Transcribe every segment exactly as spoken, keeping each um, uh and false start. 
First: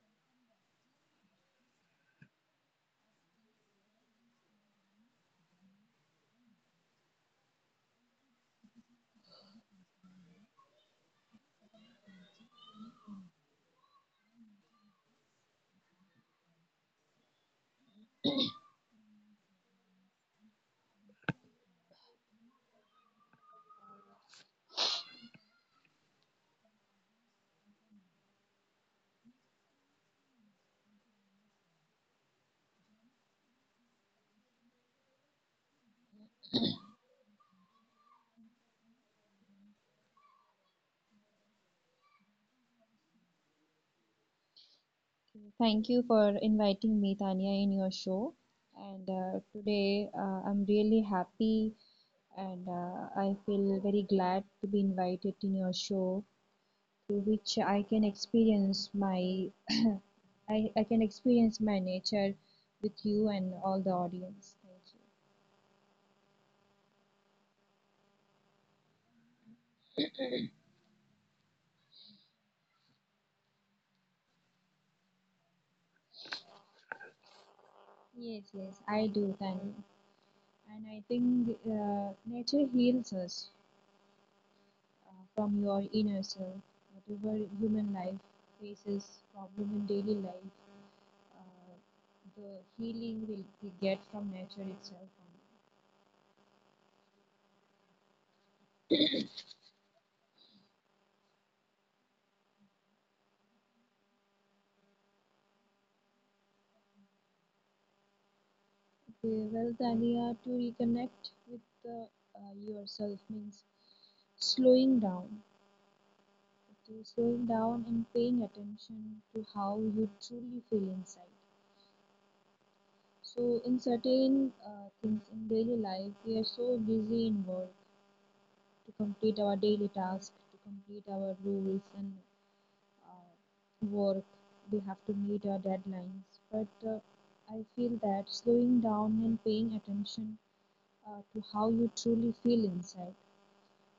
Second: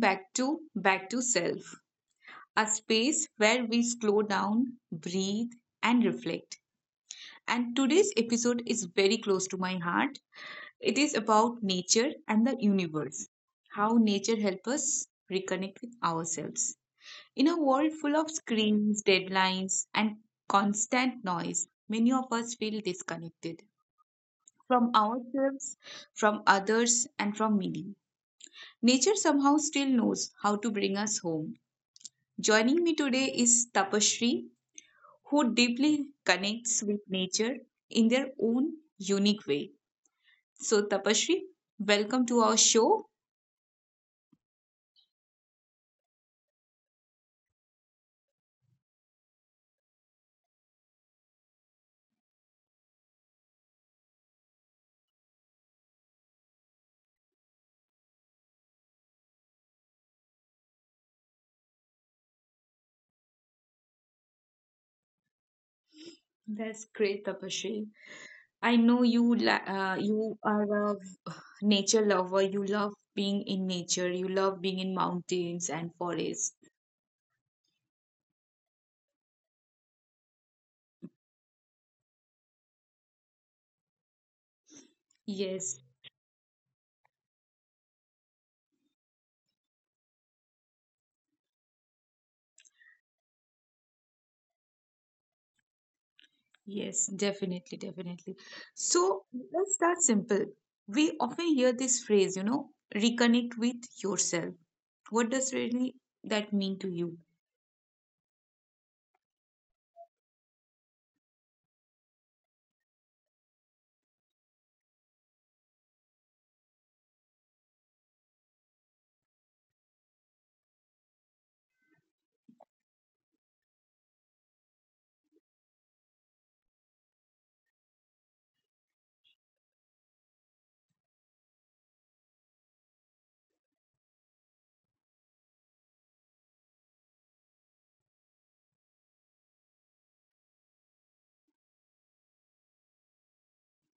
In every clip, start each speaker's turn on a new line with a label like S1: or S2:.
S1: back to Back to Self, a space where we slow down, breathe, and reflect. And today's episode is very close to my heart. It is about nature and the universe, how nature helps us reconnect with ourselves. In a world full of screens, deadlines, and constant noise, many of us feel disconnected from ourselves, from others, and from meaning. Nature somehow still knows how to bring us home. Joining me today is Tapasree, who deeply connects with nature in their own unique way. So, Tapasree, welcome to our show.
S2: Thank you for inviting me, Tanya, in your show. And uh, today uh, I'm really happy and uh, I feel very glad to be invited in your show through which I can experience my I, I can experience my nature with you and all the audience. Thank you.
S1: That's great, Tapasree. I know you la- uh, you are a nature lover. You love being in nature. You love being in mountains and forests.
S2: Yes, yes, I do, Tanya. And I think uh, nature heals us uh, from
S1: Yes.
S2: your inner self, whatever human life faces problem in daily life. Uh, the healing will we get from nature itself.
S1: Yes, definitely, definitely. So let's start simple. We often hear this phrase, you know, reconnect with yourself. What does really that mean to you?
S2: Okay, well, Tania, to reconnect with the, uh, yourself means slowing down. Okay, slowing down and paying attention to how you truly feel inside. So, in certain uh, things in daily life, we are so busy in work to complete our daily tasks, to complete our rules and uh, work, they have to meet our deadlines. But uh, I feel that slowing down and paying attention uh, to how you truly feel inside.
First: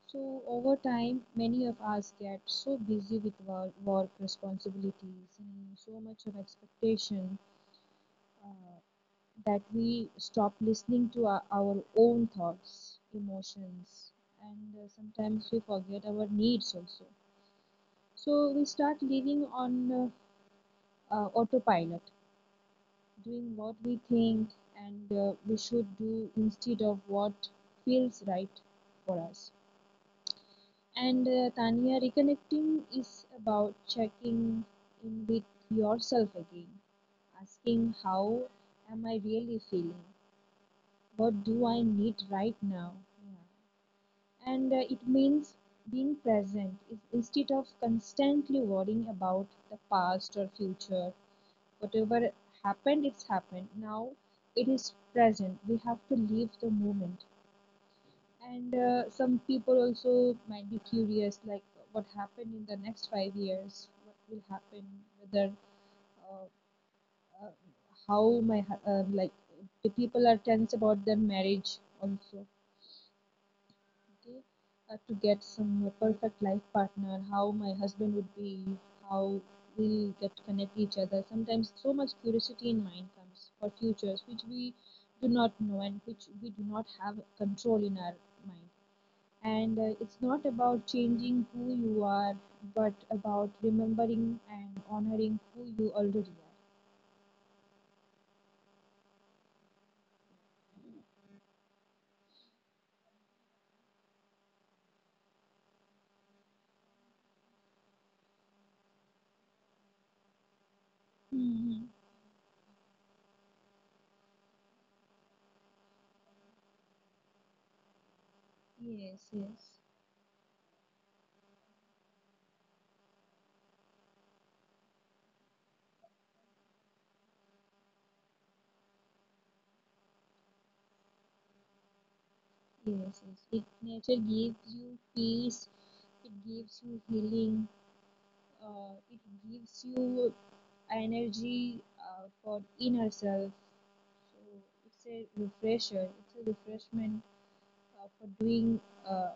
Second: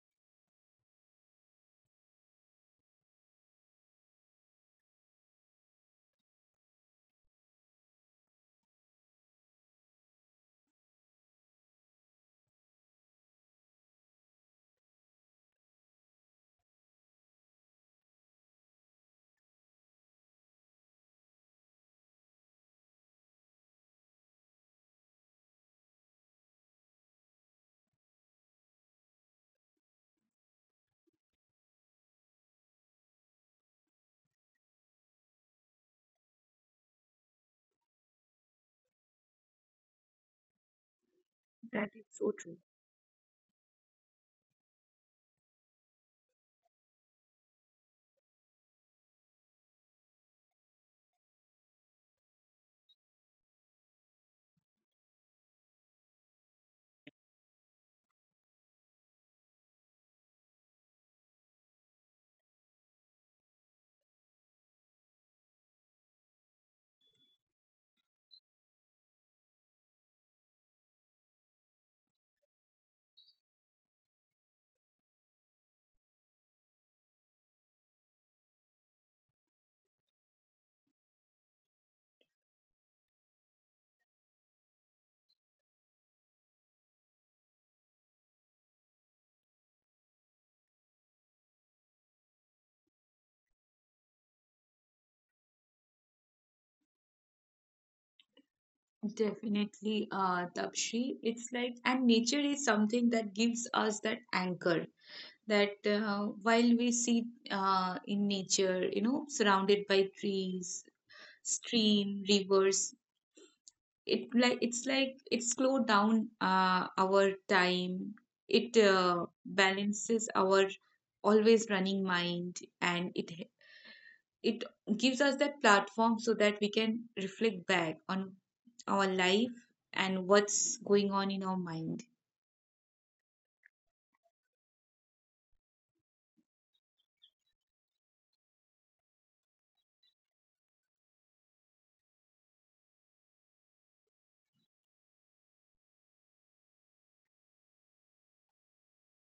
S2: So, over time, many of us get so busy with work, work responsibilities and so much of expectation uh, that we stop listening to our, our own thoughts, emotions, and uh, sometimes we forget our needs also. So, we start living on uh, uh, autopilot, doing what we think and uh, we should do instead of what feels right for us. And uh, Tanya, reconnecting is about checking in with yourself again, asking, how am I really feeling? What do I
S1: That is
S2: need
S1: so
S2: right
S1: true.
S2: now? Yeah. And uh, it means being present instead of constantly worrying about the past or future. Whatever happened, it's happened. Now it is present. We have to live the moment. And uh, some people also might be curious, like what happened in the next five years, what will happen, whether uh, uh, how my uh, like the people are tense about their marriage also. Opportunity uh, to get some perfect life partner, how my husband would be, how we'll get to connect each other. Sometimes so much curiosity in mind comes for futures which we do not know and which we do not have control in our mind. And uh, it's not about changing who you are, but about remembering and honoring who you already are.
S1: Definitely, uh, Tapshri. It's like, and nature is something that gives us that anchor. That uh, while we sit uh, in nature, you know, surrounded by trees,
S2: Hmm.
S1: stream, rivers, it like it's like it slowed down uh, our time, it
S2: Yes,
S1: uh,
S2: yes.
S1: balances our always running mind, and it it gives us that platform so that we can reflect back on our life and what's going on in our mind.
S2: Yes, yes. It, nature gives you peace, it gives you healing, uh, it gives you energy uh, for inner self. So it's a refresher. It's a refreshment uh, for doing uh,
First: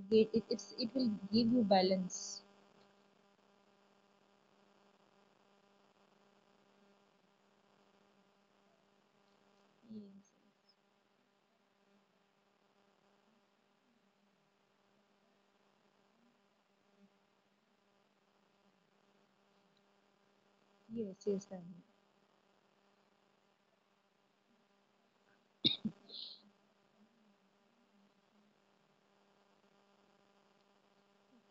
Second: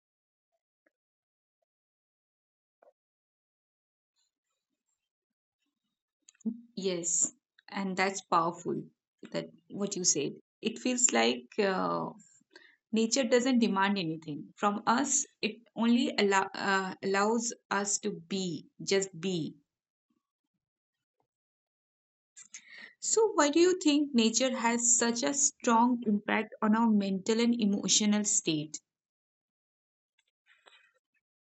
S2: again. It, it's it will give you balance.
S1: Yes, and that's powerful, that what you said. It feels like uh, nature doesn't demand anything from us, it only allow, uh, allows us to be, just be.
S2: Yes, yes, yes, Tanvi.
S1: So, why do you think nature has such a strong impact on our mental and emotional state?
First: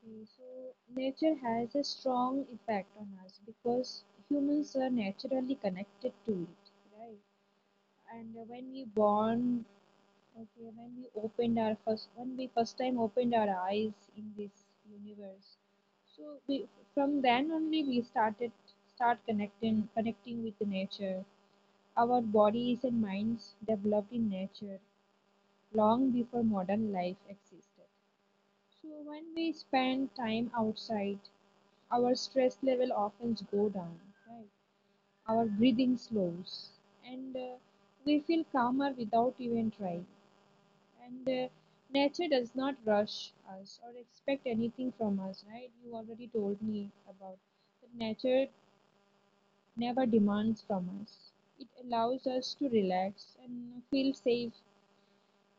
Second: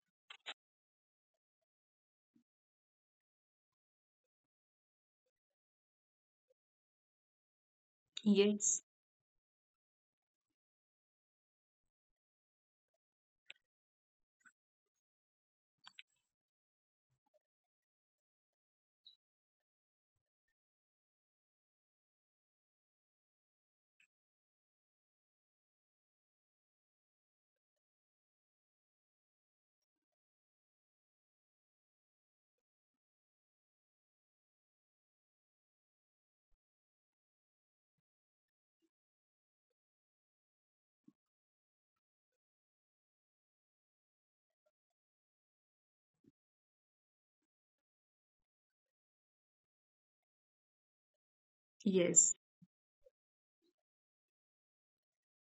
S2: Okay, so nature has a strong effect on us because humans are naturally connected to it, right? And when
S1: Yes,
S2: we bond, okay, when we opened our first, when we first time opened our eyes in this universe, so we from then only we started start connecting connecting with the nature. Our bodies and minds developed in nature long before modern life existed. So when we spend time outside, our stress level often go down, right? Our breathing slows, and uh, we feel calmer without even trying. And uh, nature does not rush us or expect anything from us, right? You already told me about that nature never demands from us. It allows
S1: yes,
S2: us to relax and feel safe.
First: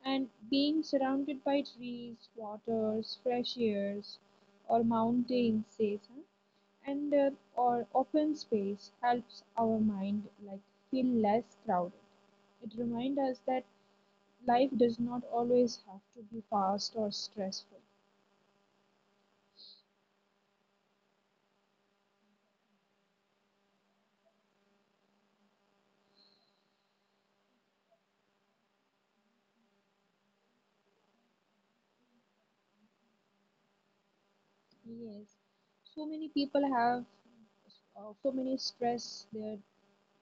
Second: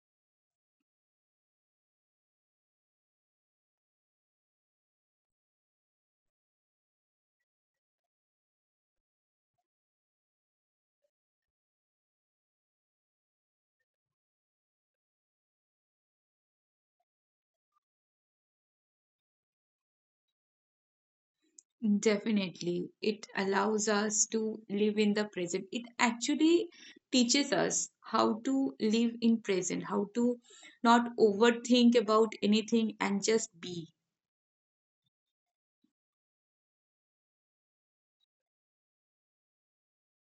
S2: And being surrounded by trees, waters, fresh airs, or mountains, says, huh? and uh, or open space helps our mind like feel less crowded. It reminds us that life does not always have to be fast or stressful.
S1: definitely. It allows us to live in the present. It actually teaches us how to live in present, how to not overthink about anything and just be.
S2: Yes, so many people have uh, so many stress they're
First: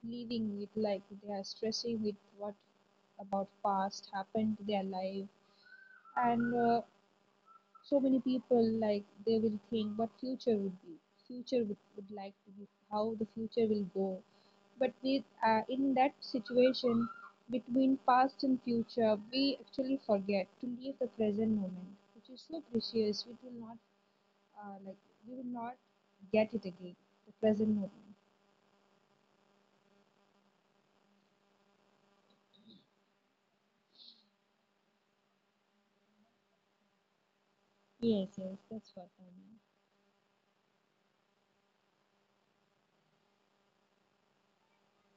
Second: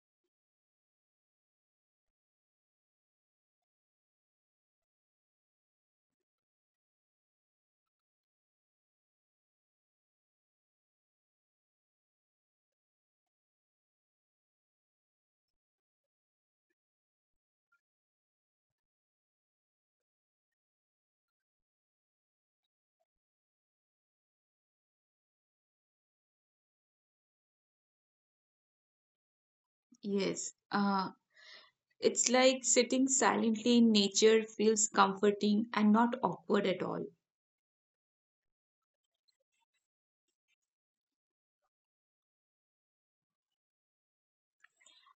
S2: living with, like they are stressing with what about past happened to their life, and uh, so many people like they will think what future would be, future would, would like to be how the future will go, but with uh, in that situation between past and future we actually forget to live the present moment which is so precious. We will not uh, like we will not get it again, the present moment.
S1: Yes. Uh, It's like sitting silently in nature feels comforting and not awkward at all.
S2: Yes, yes, that's what I mean.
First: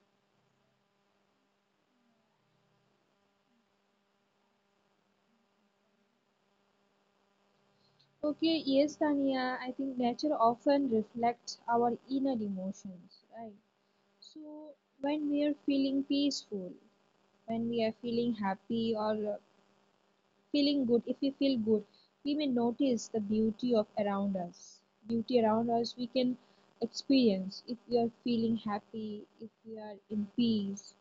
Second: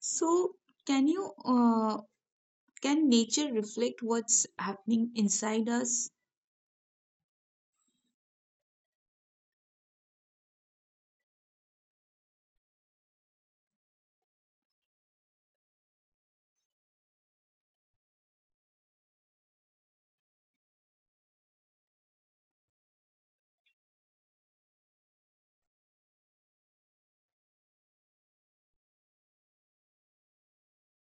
S1: So, can you uh, can nature reflect what's happening inside us?
S2: Okay, yes, Tania. I think nature often reflects our inner emotions, right? So, when we are feeling peaceful, when we are feeling happy or uh, feeling good, if we feel good, we may notice the beauty of around us. Beauty around us we can experience if we are feeling happy, if we are in peace.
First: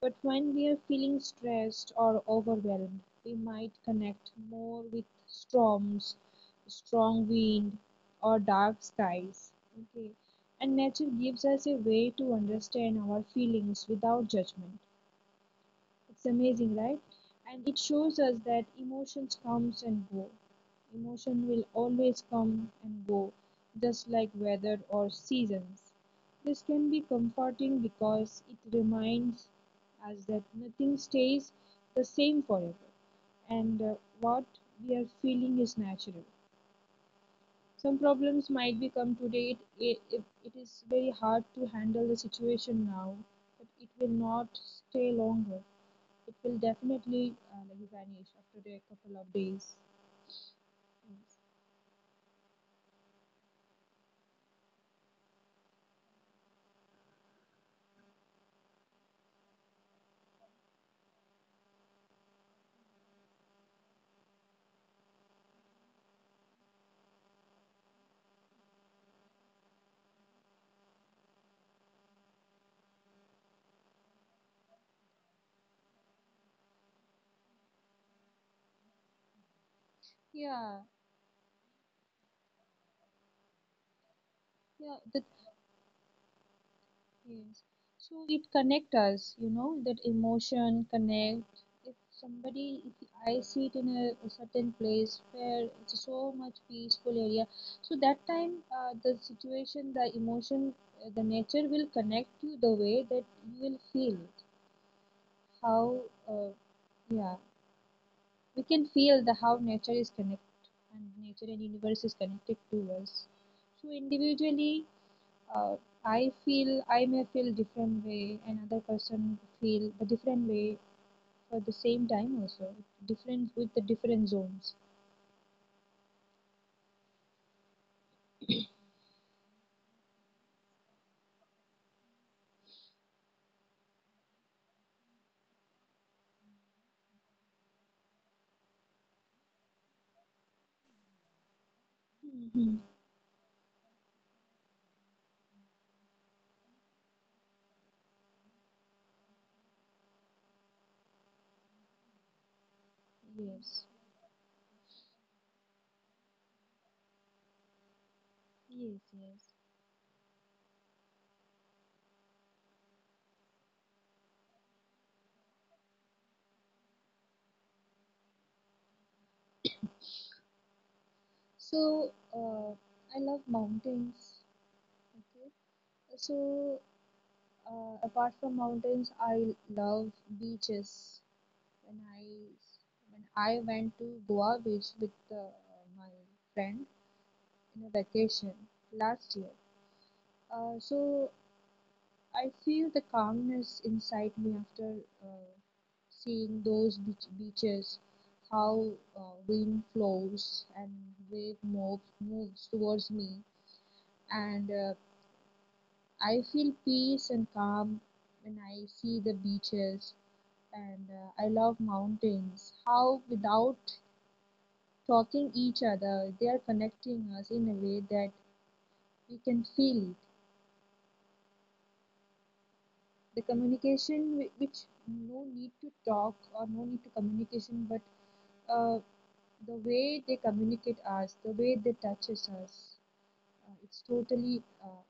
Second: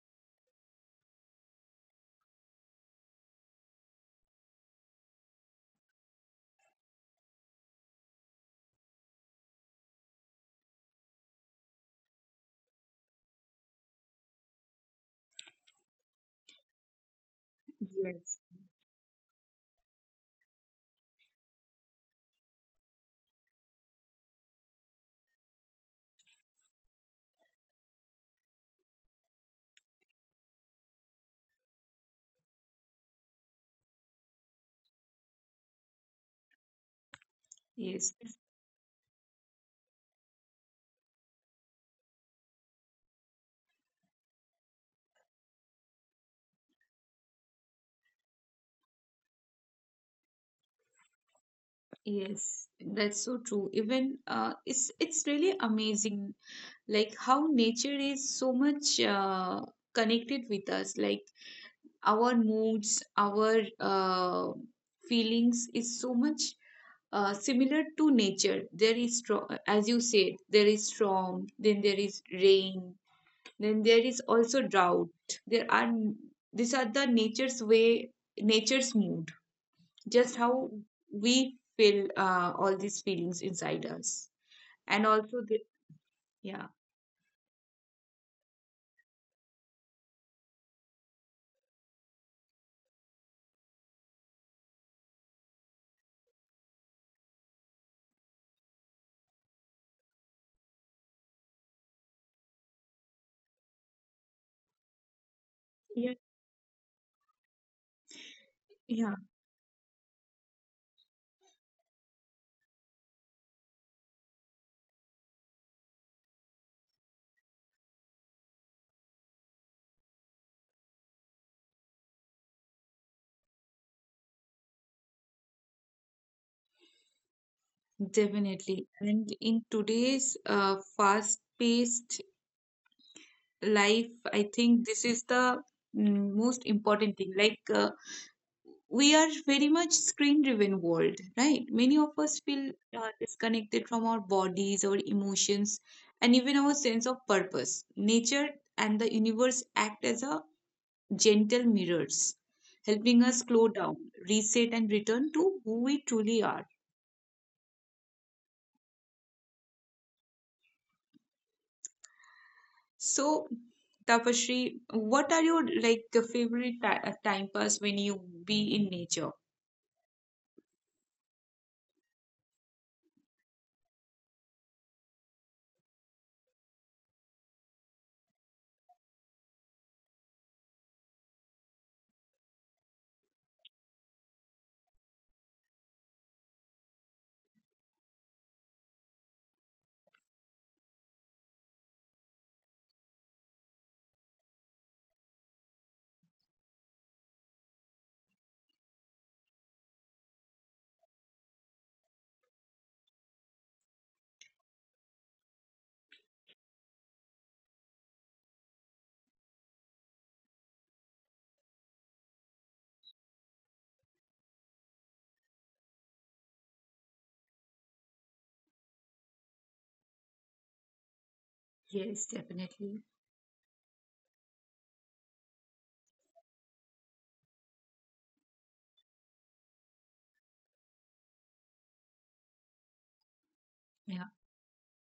S2: But when we are feeling stressed or overwhelmed, we might connect more with storms, strong wind, or dark skies. Okay, and nature gives us a way to understand our feelings without judgment. It's amazing, right? And it shows us
S1: Yes.
S2: that emotions comes and go. Emotion will always come and go, just like weather or seasons. This can be comforting because it reminds us that nothing stays the same forever and uh, what we are feeling is natural. Some
S1: Yes,
S2: problems might become today. It, it, it is very hard to handle the situation now, but it will not stay longer. It will definitely uh, like vanish after a couple of days. Yes.
S1: yes, that's so true. Even uh, it's it's really amazing, like how nature is so much uh, connected with us. Like our moods, our uh, feelings is so much uh, similar to nature. There is, stro- as you said, there is storm, then there is rain, then there is also drought. There are, these are the nature's way, nature's mood. Just how
S2: Yeah,
S1: we feel uh, all these feelings inside us,
S2: yeah,
S1: and
S2: that
S1: also the yeah.
S2: yes. So it connect us, you know, that emotion connect. If somebody, if I see it in a, a certain place where it's so much peaceful area, so that time uh, the situation, the emotion, uh, the nature will connect you the way that you will feel it. How,
S1: Yeah,
S2: uh, yeah. We can
S1: yeah,
S2: feel the how nature is connected and nature and universe is connected to us. So individually, uh, I feel I may feel different way, another person feel a different way for the same time also. Different with the different zones.
S1: definitely. And in today's uh, fast-paced life, I think this is the mm, most important thing. Like uh, we are very much screen driven world, right? Many of us feel
S2: Mm-hmm.
S1: uh, disconnected from our bodies, our emotions, and even our sense of purpose. Nature and the universe act as a gentle mirrors, helping us slow
S2: Yes.
S1: down, reset, and return to who we truly are.
S2: Yes, yes.
S1: So, Tapashri, what are your, like, favorite ti- uh, time pass when you be in nature?
S2: So, uh, I love mountains. Okay. So, uh, apart from mountains, I love beaches. When I when I went to Goa Beach with uh, my friend in a vacation last year. Uh, so I feel the calmness inside me after uh, seeing those beach- beaches, how uh, wind flows and wave moves, moves towards me, and uh, I feel peace and calm when I see the beaches and uh, I love mountains. How without talking each other they are connecting us in a way that we can feel it,
S1: Yes, definitely.
S2: the communication whi- which no need to talk or no need to communication but uh, the way they communicate us, the way they touches us, uh, it's
S1: Yeah.
S2: totally uh,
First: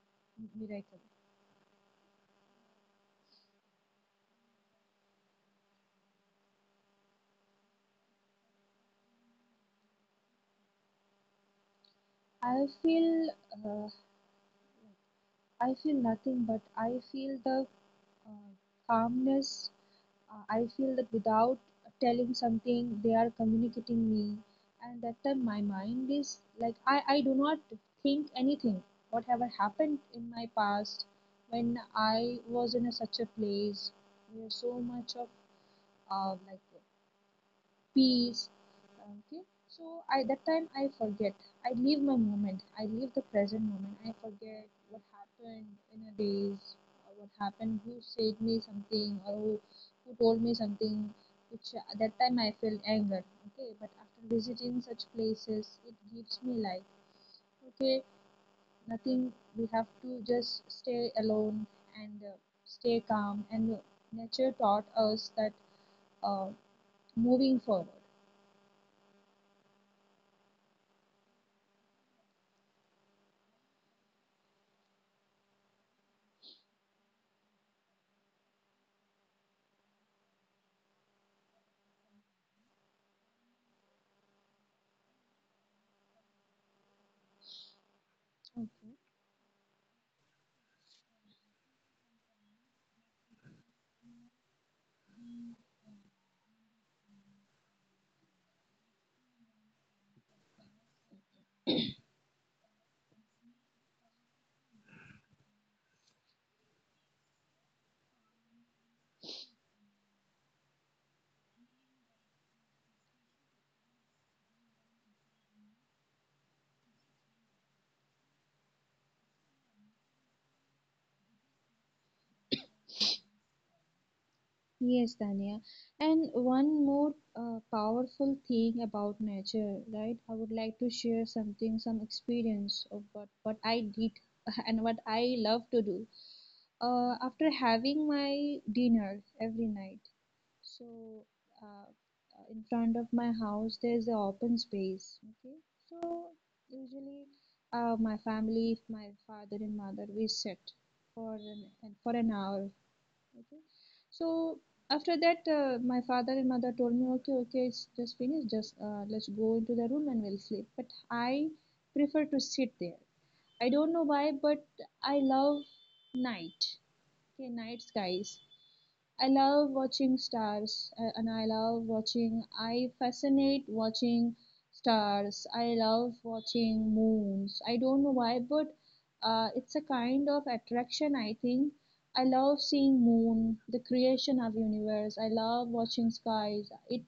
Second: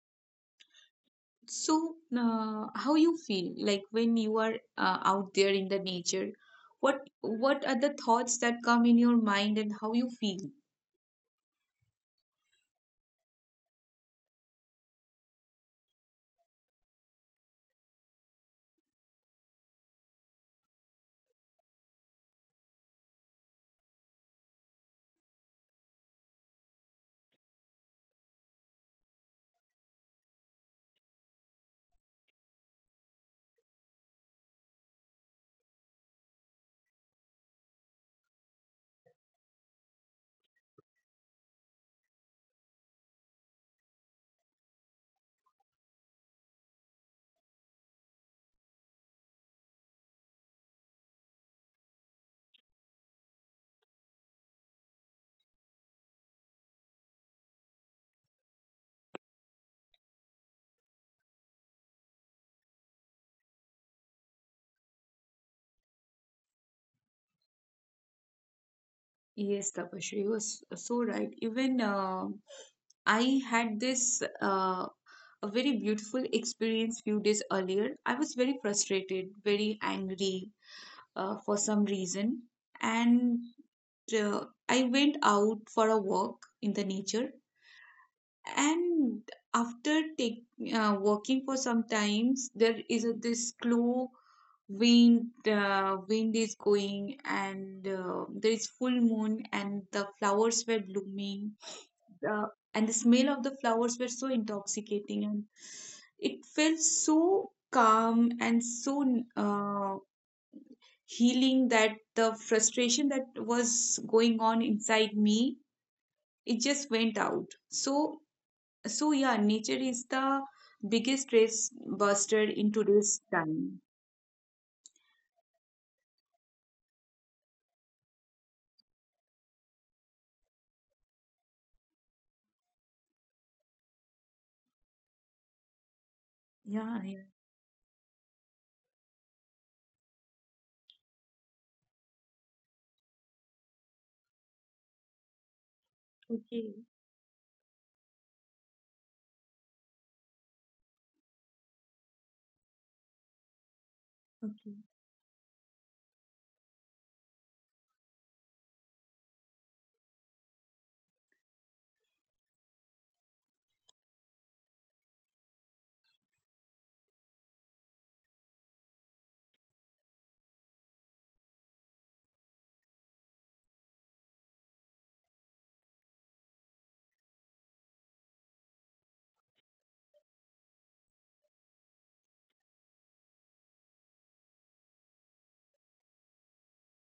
S2: miracle.
S1: So, uh, how you feel like when you are uh, out there in the nature? What what are the thoughts that come in your mind and how you feel?
S2: i feel uh, I feel nothing but I feel the uh, calmness. Uh, I feel that without telling something, they are communicating me, and that time my mind is like I, I do not think anything. Whatever happened in my past, when I was in a, such a place where so much of uh, like peace. Okay, so I that time I forget, I leave my moment, I leave the present moment, I forget what happened in a days or what happened, who said me something or who, who told me something which at that time I felt anger. Okay, but after visiting such places it gives me life. Okay, nothing, we have to just stay alone and uh, stay calm and nature taught us that uh, moving forward,
S1: Yes, Tapashri, you was so right. Even uh, I had this uh, a very beautiful experience few days earlier. I was very frustrated, very angry uh, for some reason, and uh, I went out for a walk in the nature,
S2: okay.
S1: and after take, uh, working for some times. There is a, this slow wind, uh, wind is going, and uh, there is full moon and the flowers were blooming, uh, and the smell of the flowers were so intoxicating, and it felt so calm and so uh, healing that the frustration that was going on inside me, it just went out. So, so yeah, nature is the biggest stress buster in today's time.
S2: Yes, Dania. And one more uh, powerful thing about nature, right? I would like to share something, some experience of what, what I did and what I love to do.
S1: Yeah,
S2: Uh,
S1: yeah.
S2: after having my dinner every night, so uh, uh, in front of my house there's an open space. Okay, so
S1: Okay,
S2: usually uh, my family, my father and mother, we sit for an for an hour. Okay. So
S1: okay.
S2: after that, uh, my father and mother told me, okay, okay, it's just finished. Just uh, let's go into the room and we'll sleep. But I prefer to sit there. I don't know why, but I love night. Okay, night skies. I love watching stars uh, and I love watching, I fascinate watching stars. I love watching moons. I don't know why, but uh, it's a kind of attraction, I think. I love seeing moon, the creation of universe. I love watching skies. It,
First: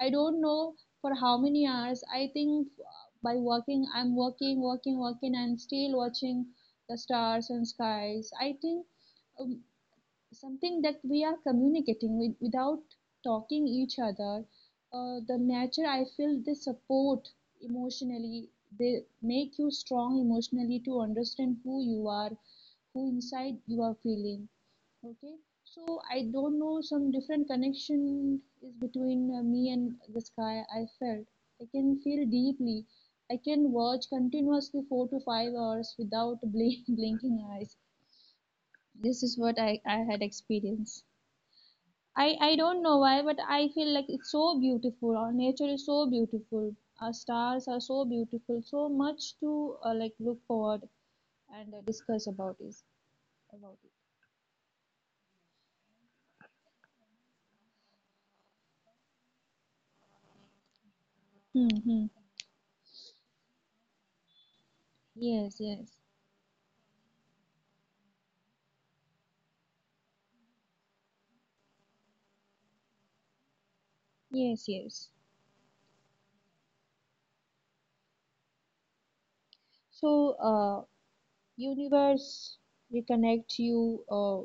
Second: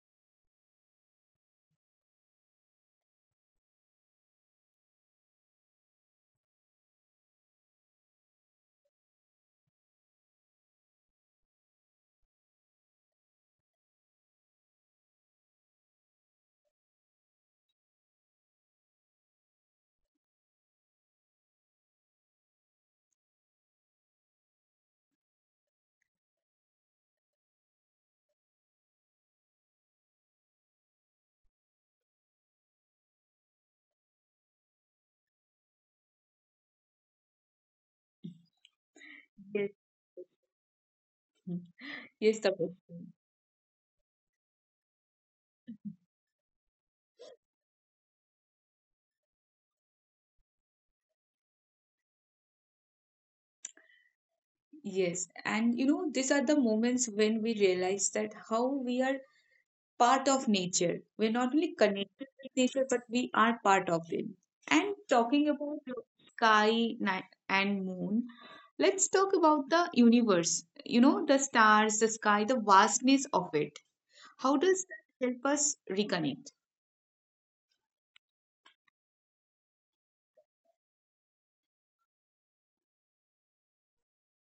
S2: I don't know for how many hours. I think uh, by working, I'm working, working, working, and still watching the stars and skies. I think um, something that we are communicating with, without talking each other, uh, the nature, I feel they support emotionally, they make you strong emotionally to understand who you are, who inside you are feeling, okay. So I don't know, some different connection is between uh, me and the sky I felt. I can feel deeply, I can watch continuously four to five hours without blink, blinking eyes. This is what
S1: Yes.
S2: i, I had experienced.
S1: Mm.
S2: I
S1: Yes,
S2: I don't know
S1: Tapasri.
S2: why, but I feel like it's so beautiful. Our nature is so beautiful. Our stars are so beautiful. So much to uh, like look forward and uh, discuss about is about
S1: Yes. And you know, these are the moments when we realize that how we are part of nature. We're not
S2: it.
S1: only
S2: Mm-hmm.
S1: connected with nature, but we are part of it. And talking
S2: Yes,
S1: about the
S2: yes,
S1: sky ni- and moon, let's talk about the universe. You know, the stars, the sky, the vastness of it. How
S2: yes,
S1: does
S2: yes.
S1: that help us reconnect?
S2: So, uh, universe reconnect you uh,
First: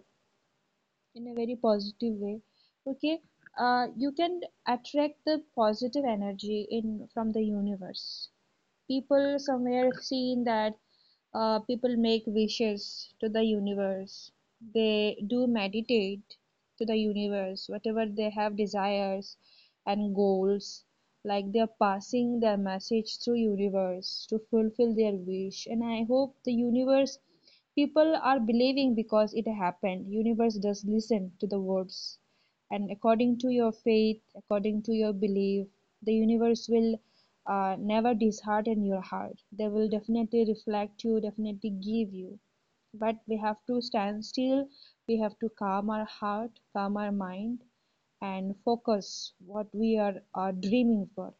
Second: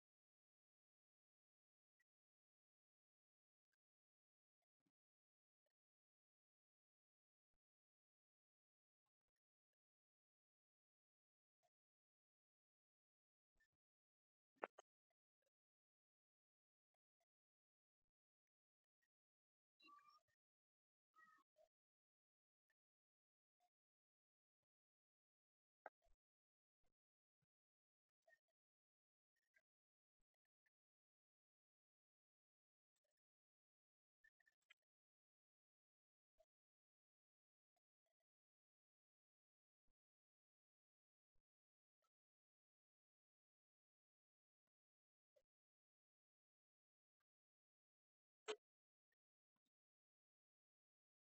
S2: in a very positive way. Okay, uh, you can attract the positive energy in from the universe. People somewhere seen that uh, people make wishes to the universe. They do meditate to the universe, whatever they have desires and goals. Like they are passing their message through universe to fulfill their wish. And I hope the universe people are believing because it happened. Universe does listen to the words and according to your faith, according to your belief, the universe will uh, never dishearten your heart. They will definitely reflect you, definitely give you. But we have to stand still, we have to calm our heart, calm our mind, and focus what we are, are dreaming for.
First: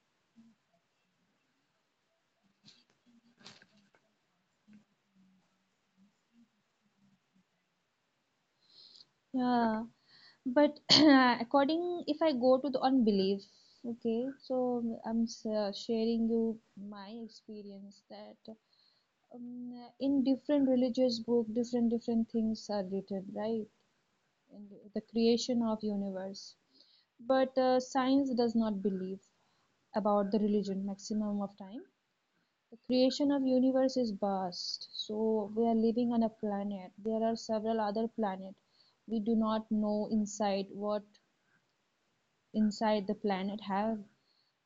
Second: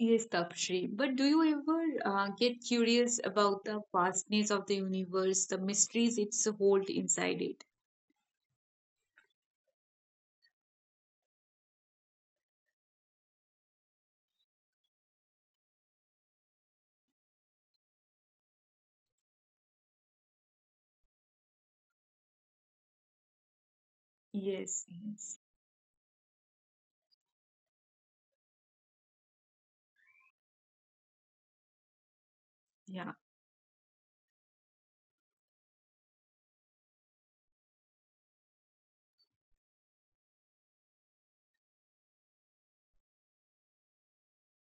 S1: Yes, Tapshri. But do you ever uh, get curious about the vastness of the universe, the mysteries it's hold inside it?
S2: Yeah, but according if I go to the unbelief, okay, so I'm s- uh, sharing you my experience that um, in different religious book different different things are written, right? In the,
S1: Yes,
S2: the
S1: yes,
S2: creation of universe, but uh, science does not believe about the religion maximum of time. The
S1: yeah,
S2: creation of universe is vast, so we are living on a planet, there are several other planet. We do not know inside what inside the planet have,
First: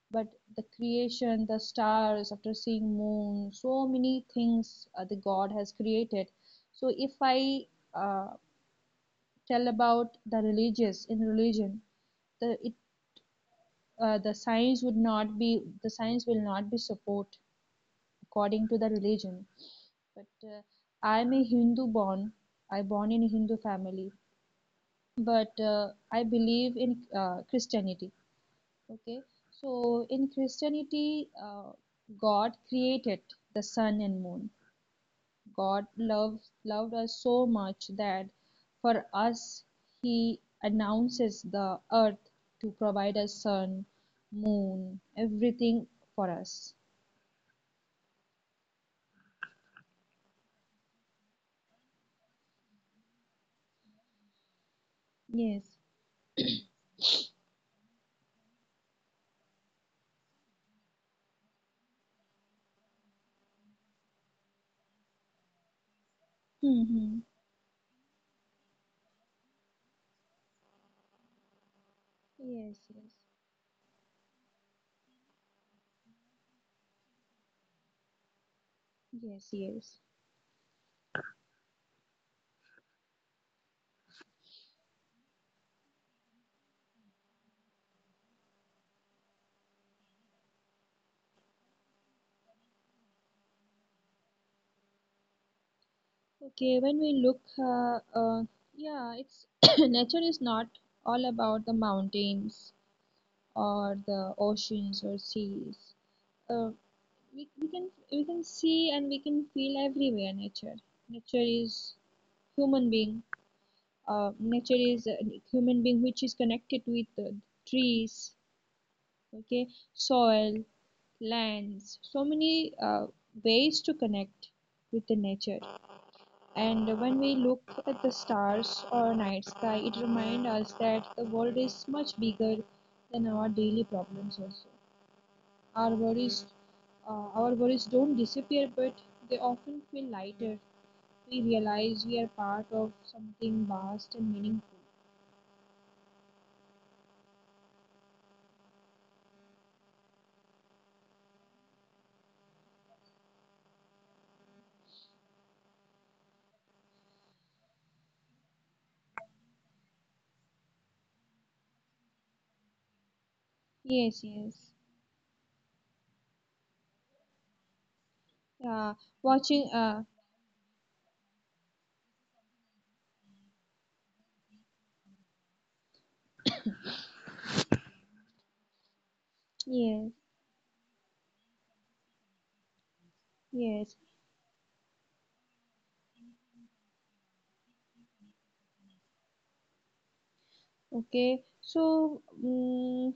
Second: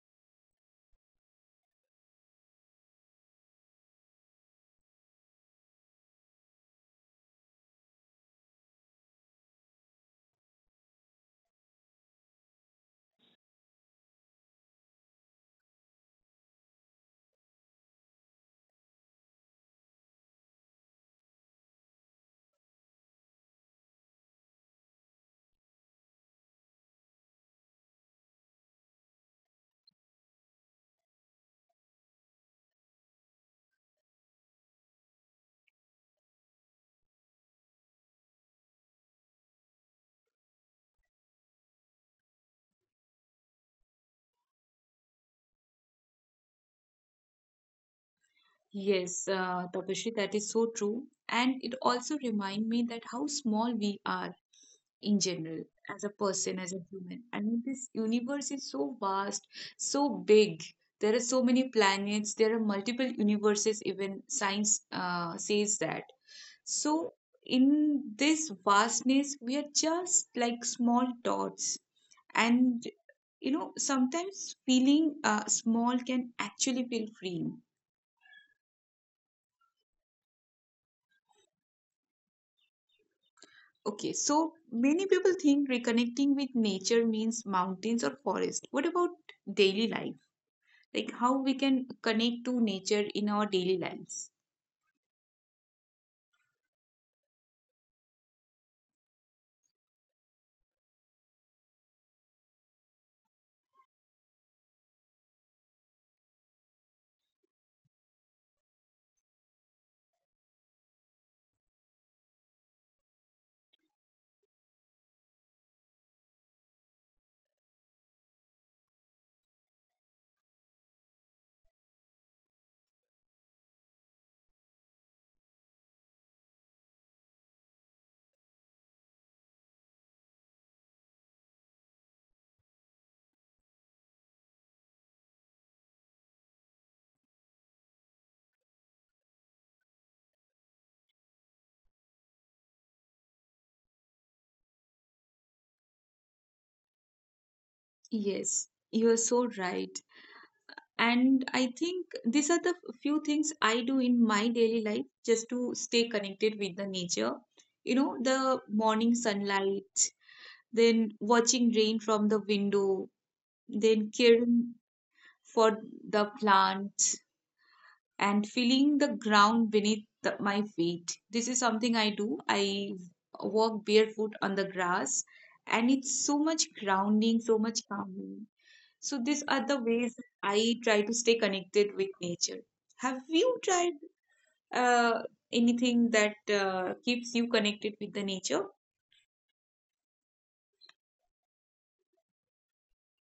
S2: but the creation, the stars, after seeing moon, so many things, uh, the god has created. So if i uh, tell about the religious in religion, the it uh, the science would not be, the science will not be support according to the religion. But uh, I'm a Hindu born, I born in a Hindu family, but uh, I believe in uh, Christianity. Okay, so in Christianity, uh, God created the sun and moon. God loves loved us so much that for us announces the earth to provide us sun, moon, everything for us.
S1: yes, uh, Tapashri, that is so true. And it also reminds me that how small we are, in general,
S2: Yes.
S1: as a person, as a human. I mean, this universe is so vast, so big. There are so many planets, there are multiple universes, even science uh, says that. So
S2: Mm-hmm.
S1: in this vastness we are just like small dots,
S2: Yes,
S1: and
S2: yes,
S1: you know, sometimes feeling uh, small can actually feel freeing.
S2: yes, yes.
S1: Okay, so many people think reconnecting with nature means mountains or forest. What about daily life, like how we can connect to nature in our daily lives?
S2: Okay, when we look, uh, uh, yeah, it's nature is not all about the mountains, or the oceans or seas. Uh, we, we can we can see and we can feel everywhere nature. Nature is human being. Uh, nature is a human being which is connected with the trees, okay, soil, lands, so many uh, ways to connect with the nature. And when we look at the stars or night sky, it reminds us that the world is much bigger than our daily problems also. Our worries, uh, our worries don't disappear, but they often feel lighter. We realize we are part of something vast and meaningful.
S1: Yes, you're so right. And I think these are the few things I do in my daily life just to stay connected with the nature. You know, the morning sunlight, then watching rain from the window, then
S2: Yes,
S1: caring
S2: yes.
S1: for the plants, and feeling
S2: Yeah,
S1: the ground
S2: watching.
S1: beneath
S2: Uh,
S1: the- my feet. This is something I do. I walk barefoot on the grass, and it's so much grounding, so much calming. So, these are the ways
S2: Yes,
S1: I try to stay connected with nature. Have you tried
S2: yes.
S1: uh, anything that uh, keeps you connected with the nature?
S2: Okay. So, mm,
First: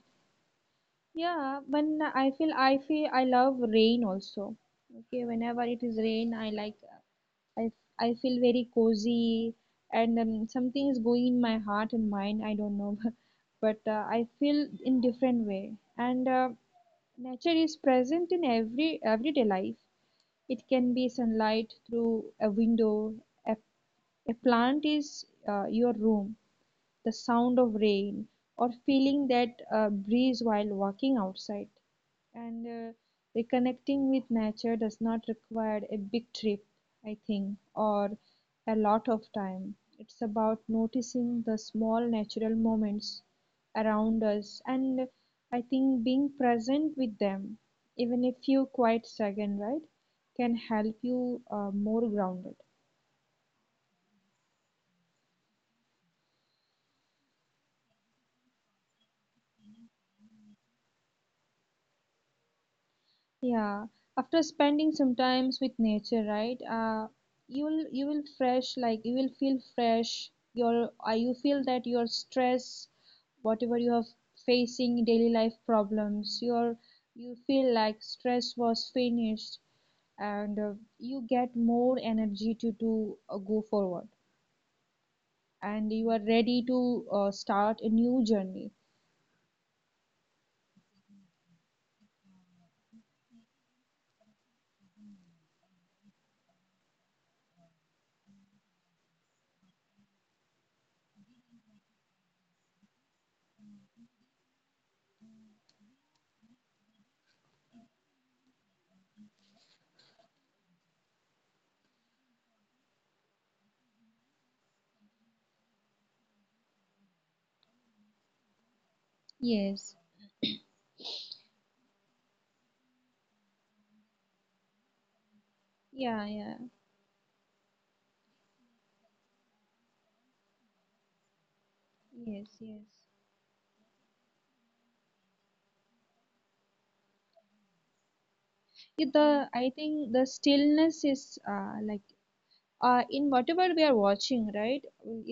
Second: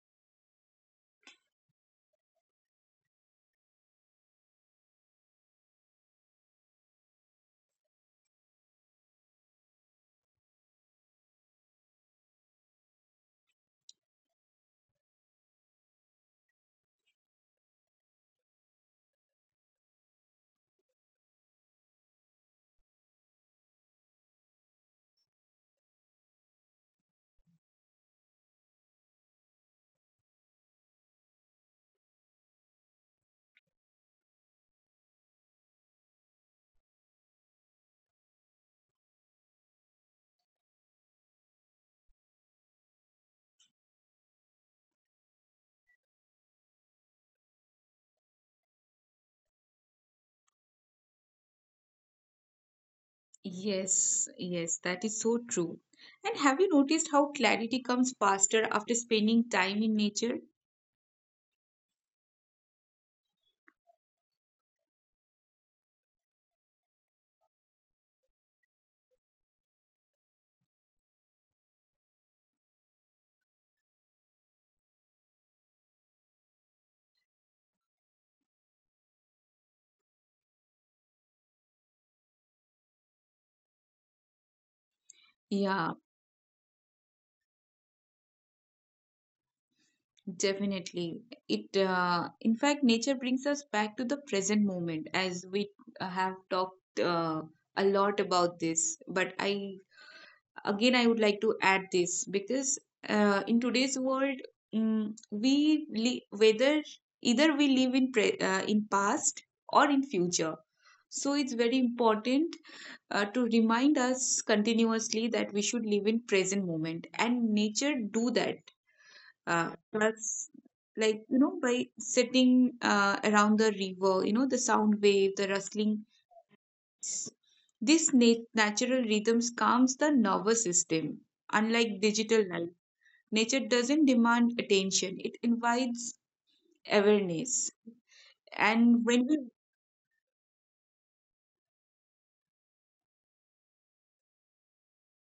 S2: yeah, when I feel I feel I love rain also. Okay, whenever it is rain, I like I, I feel very cozy and um, something is going in my heart and mind. I don't know, but uh, I feel in different way. And uh, nature is present in every everyday life. It can be sunlight through a window. A, a plant is uh, your room, the sound of rain, or feeling that uh, breeze while walking outside. And uh, reconnecting with nature does not require a big trip, I think, or a lot of time. It's about noticing the small natural moments around us, and I think being present with them, even a few quiet seconds, right, can help you uh, more grounded.
S1: Yes, yes, that is so true. And have you noticed how clarity comes faster after spending time in nature?
S2: Yeah, after spending some times with nature, right? Uh, you will you will fresh like you will feel fresh. Your uh, you feel that your stress, whatever you are facing daily life problems, your you feel like stress was finished, and uh, you get more energy to do uh, go forward, and
S1: Yeah.
S2: you are ready to uh, start a new journey.
S1: Definitely. It, uh, in fact, nature brings us back to the present moment, as we uh, have talked uh, a lot about this. But I, again, I would like to add this because uh, in today's world, mm we li- whether either we live in pre- uh, in past or in future. So it's very important uh, to remind us continuously that we should live in present moment, and nature do that, uh,
S2: Yes.
S1: plus, like, you know, by sitting uh, around the river, you know, the sound wave, the rustling,
S2: Yeah. Yeah.
S1: this nat- natural rhythms calms the nervous system. Unlike
S2: Yes.
S1: digital life,
S2: Yes.
S1: nature doesn't demand attention, it invites awareness.
S2: Yeah,
S1: And when we
S2: the I think the stillness is uh, like uh, in whatever we are watching, right?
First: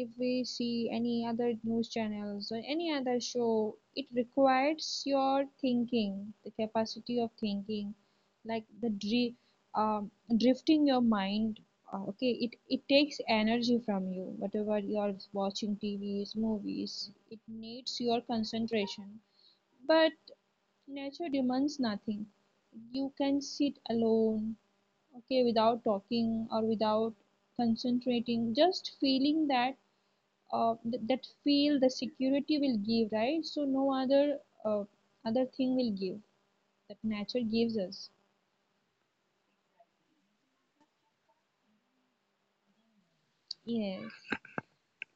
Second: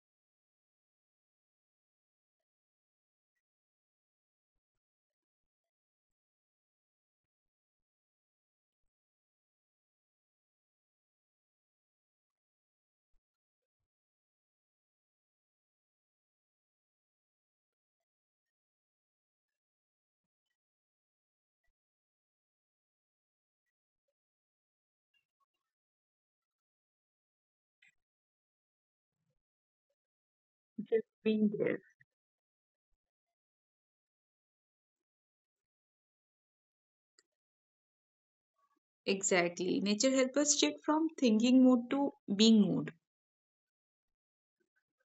S2: If we see any other news channels or any other show, it requires your thinking, the capacity of thinking, like the dri um, drifting your mind. Uh, okay, it it takes energy from you. Whatever you are watching, T Vs, movies, it needs your concentration. But nature demands nothing, you can sit alone, okay, without talking or without concentrating, just feeling that uh, th-
S1: just
S2: that
S1: being
S2: feel
S1: there,
S2: the security will give, right? So no other uh, other thing will give that nature gives us.
S1: exactly, nature helps us shift from thinking mode to being mode.
S2: Yes,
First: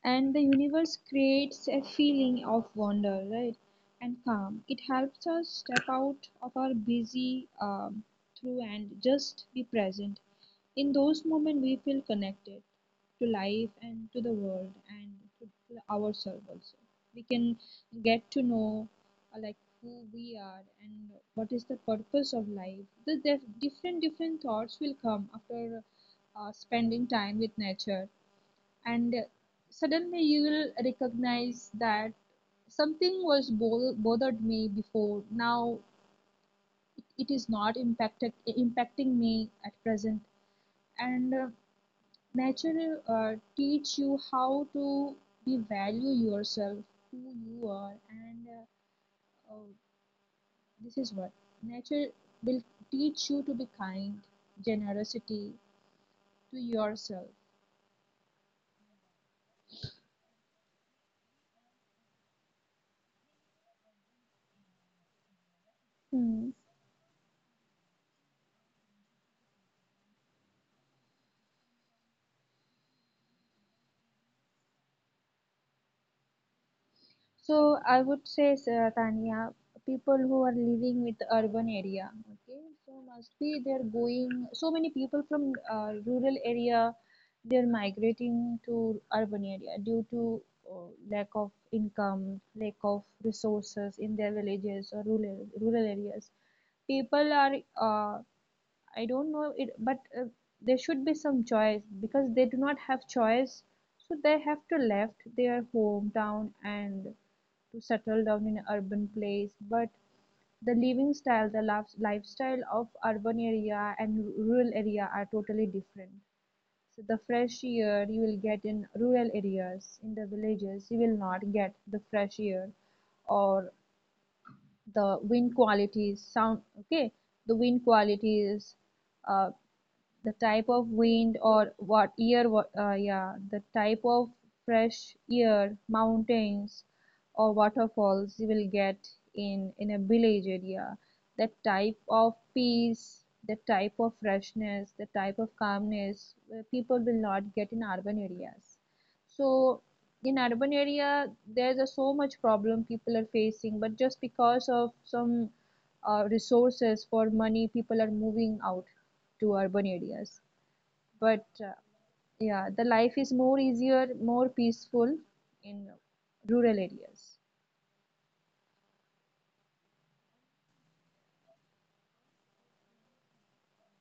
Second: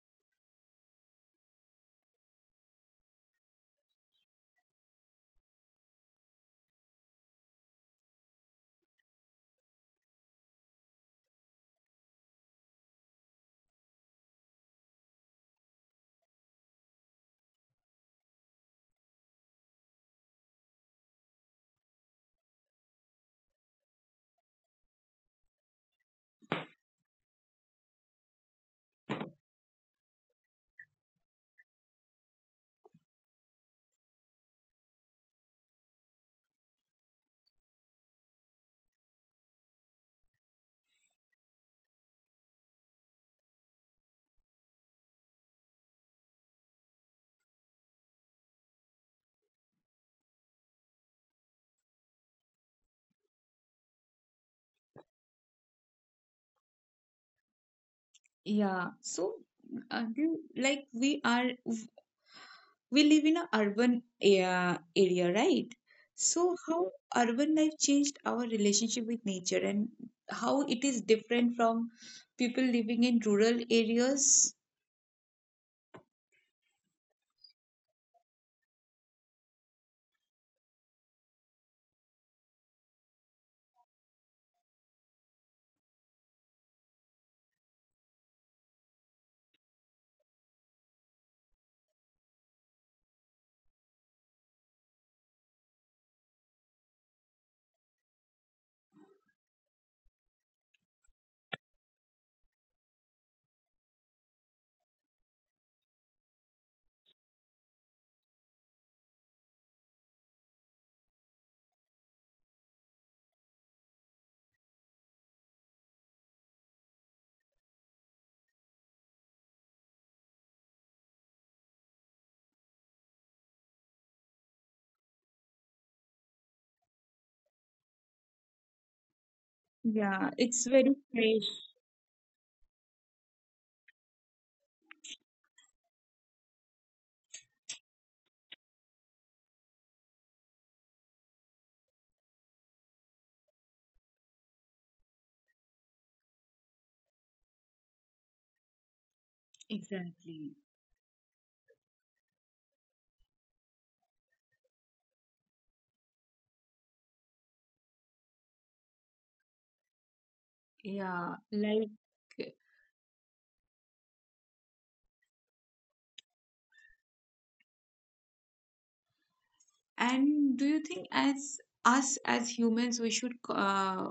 S2: and the universe creates a feeling of wonder, right, and calm. It helps us step out of our busy um, through and just be present. In those moments we feel connected to life and to the world, and to to ourselves also. We can get to know uh, like who we are and what is the purpose of life. The, the different different thoughts will come after uh, spending time with nature, and suddenly you will recognize that something was bo- bothered me before. Now it, it is not impacted impacting me at present. And uh, nature uh, teach you how to be value yourself, who you are, and uh, uh, this is what nature will teach you to be kind, generosity to yourself.
S1: Yeah, so uh, do you, like, we are, we live in an urban area, area, right?
S2: Hmm.
S1: So, how urban life changed our relationship with nature and how it is different from people living in rural areas?
S2: So I would say, Sa- Tanya, people who are living with urban area, okay, so must be they're going. So many people from uh, rural area, they're migrating to urban area due to uh, lack of income, lack of resources in their villages or rural rural areas. People are uh, I don't know it, but uh, there should be some choice because they do not have choice, so they have to left their hometown and to settle down in an urban place. But the living style, the lif- lifestyle of urban area and rural area are totally different. So the fresh air you will get in rural areas, in the villages, you will not get the fresh air, or the wind qualities sound, okay, the wind qualities, uh,
S1: Yeah,
S2: the
S1: it's
S2: type of
S1: very
S2: wind
S1: fresh.
S2: or what year what uh, yeah the type of fresh air, mountains or waterfalls you will get in in a village area, the type of peace, the type of freshness, the type of calmness, uh, people will not get in urban areas. So in
S1: Exactly.
S2: urban area there's a so much problem people are facing, but just because of some uh, resources for money, people are moving out to urban areas.
S1: Yeah,
S2: But uh,
S1: like,
S2: yeah, the life is more easier, more peaceful in rural areas.
S1: and do you think, as us as humans, we should uh,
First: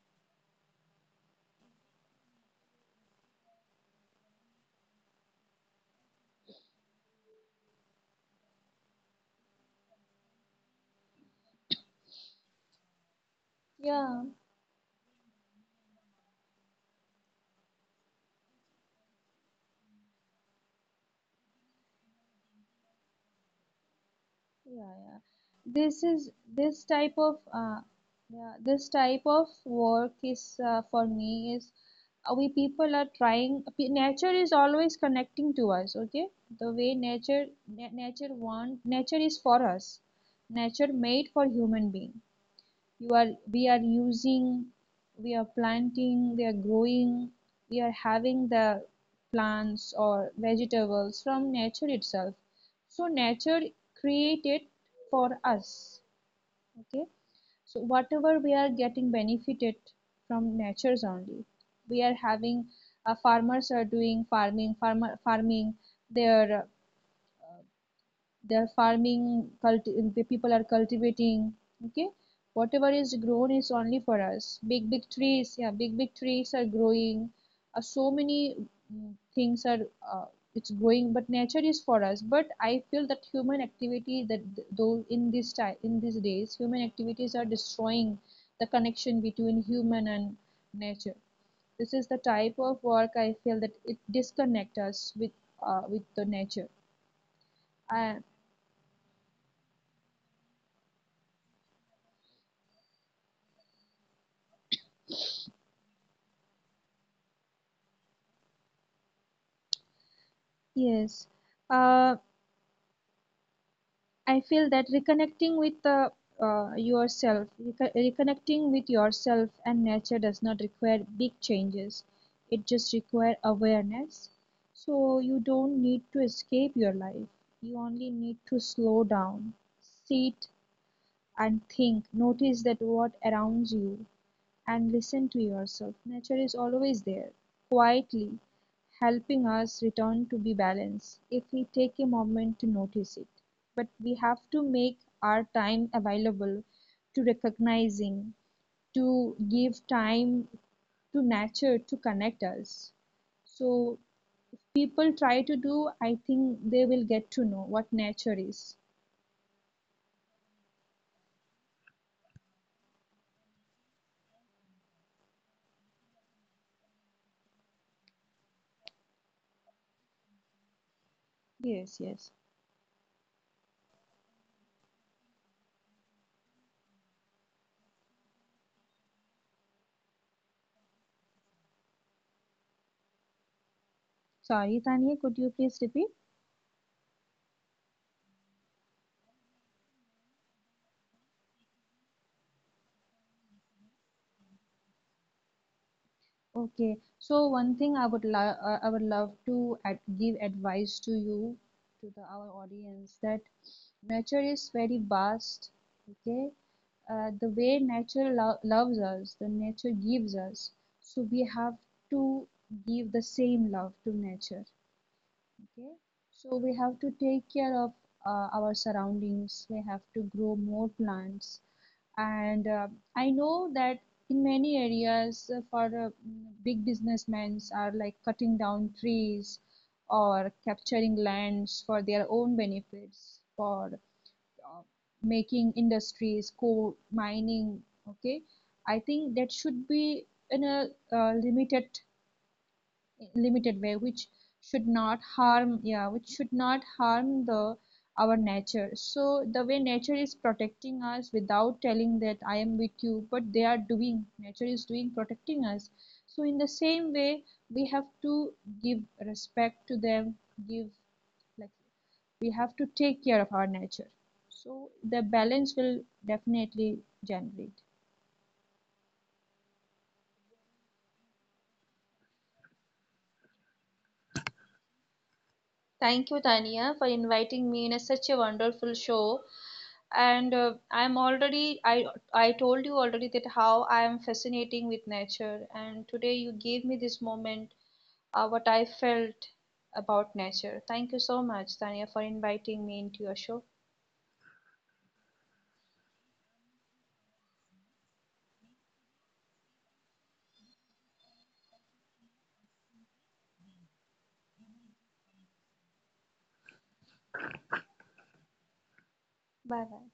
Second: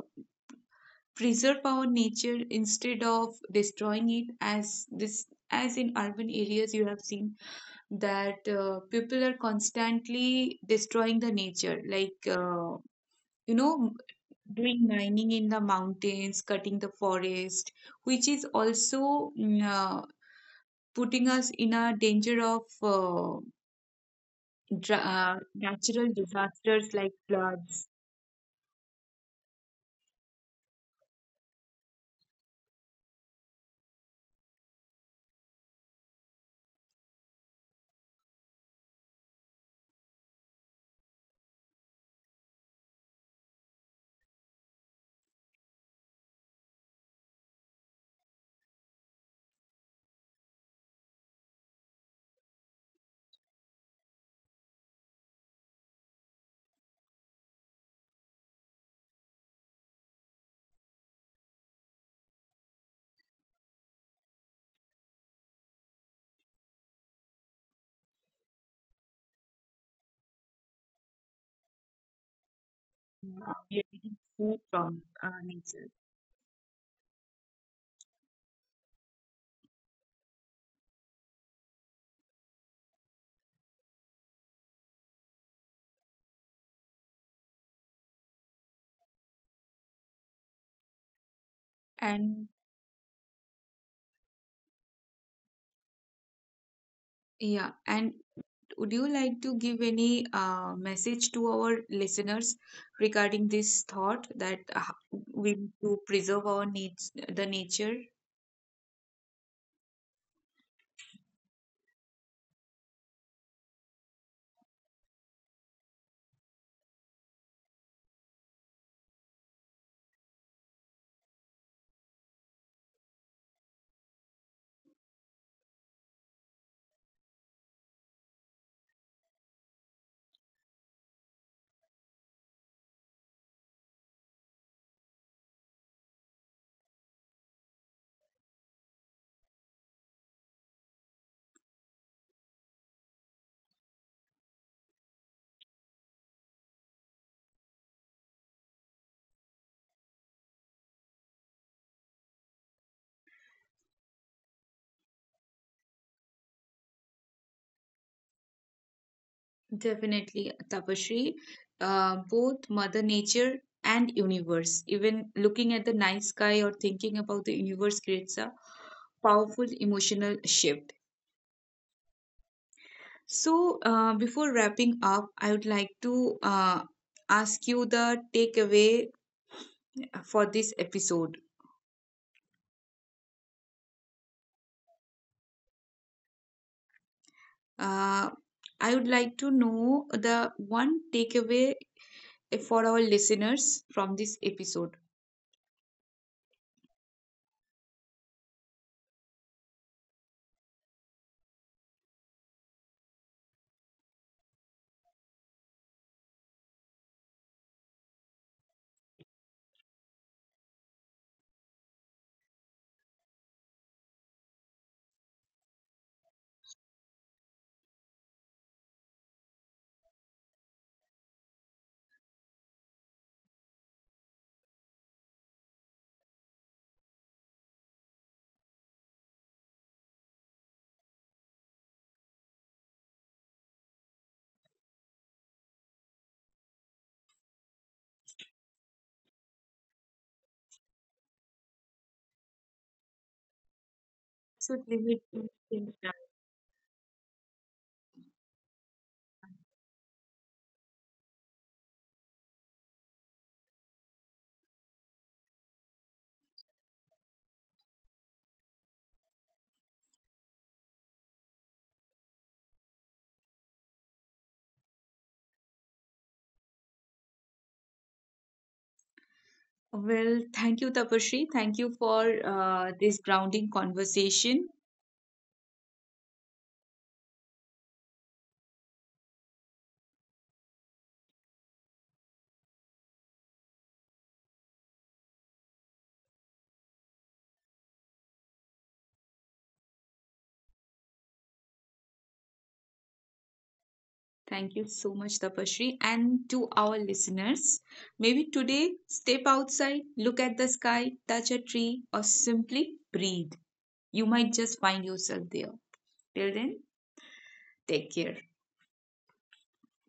S1: preserve our nature instead of destroying it? As this, as in urban areas, you have seen that uh, people are constantly destroying the nature, like, uh, you know,
S2: Yeah,
S1: doing mining in the mountains, cutting the forest, which is also mm, uh, putting us in a danger of uh, dra-
S2: yeah, yeah.
S1: uh,
S2: This
S1: natural
S2: is
S1: disasters
S2: this
S1: like
S2: type of
S1: floods.
S2: uh, yeah, this type of work is uh, for me is uh, we people are trying. p- Nature is always connecting to us. Okay, the way nature na- nature want, nature is for us. Nature made for human being, you are we are using, we are planting, we are growing, we are having the plants or vegetables from nature itself. So nature created for us, okay, so whatever we are getting benefited from nature's only we are having. Uh, farmers are doing farming, farmer farming, their they're farming, culti- the people are cultivating, okay, whatever is grown
S1: Uh,
S2: is
S1: we are
S2: only for
S1: getting
S2: us.
S1: food
S2: Big big
S1: from uh,
S2: trees, yeah,
S1: nature.
S2: big big trees are growing, uh, so many mm, things are uh, it's growing. But nature is for us, but I feel that human activity that, though in this time in these days, human activities are destroying the connection between human and nature. This is the
S1: And
S2: type of work I feel that it disconnects us with uh, with the nature.
S1: yeah,
S2: I,
S1: and would you like to give any uh, message to our listeners regarding this thought that uh, we need to preserve our needs, the nature?
S2: yes, uh, I feel that reconnecting with uh, uh, yourself, reco- reconnecting with yourself and nature does not require big changes. It just requires awareness. So you don't need to escape your life. You only need to slow down, sit and think. Notice that what around you and listen to yourself. Nature is always there, quietly helping us return to be balanced if we take a moment to notice it. But we have to make our time available to recognizing, to give time to nature to connect us. So people try to do, I think they will get to know what nature is.
S1: Definitely, Tapashri. Uh, both Mother Nature and universe. Even looking at the night sky or thinking about the universe creates a powerful emotional shift.
S2: Yes, yes.
S1: So, uh, before wrapping up, I would like to uh, ask you the takeaway for this episode.
S2: Sorry, Tanya, could you please repeat?
S1: Uh, I would like to know the one takeaway for our listeners from this episode.
S2: Okay, so one thing I would love uh, I would love to ad give advice to you, to the our audience, that nature is very vast. Okay, uh, the way nature lo loves us, the nature gives us, so we have to give the same love to nature. Okay, so we have to take care of uh, our surroundings. We have to grow more plants, and uh, I know that in many areas uh, for uh, big businessmen are like cutting down trees or capturing lands for their own benefits, for uh, making industries, coal mining, okay, I think that should be in a uh, limited limited way, which should
S1: Should
S2: not
S1: limit to
S2: harm,
S1: things
S2: yeah, which
S1: that-
S2: should not harm the our nature. So the way nature is protecting us without telling that I am with you, but they are doing, nature is doing, protecting us, so in the same way we have to give respect to them, give, like, we have to take care of our nature, so the balance will definitely generate.
S1: Well, thank you, Tapashri. Thank you for uh, this grounding conversation.
S2: Thank you, Tania, for inviting me in a, such a wonderful show. and uh, i'm already i I told you already that how I am fascinating with nature, and today you gave me this moment, uh, what I felt about nature. Thank you so much, Tanya, for inviting me into your show.
S1: Thank you so much, Tapashri. And to our listeners, maybe today step outside, look at the sky, touch a tree, or simply breathe. You might just find yourself there. Till then, take care.
S2: Bye.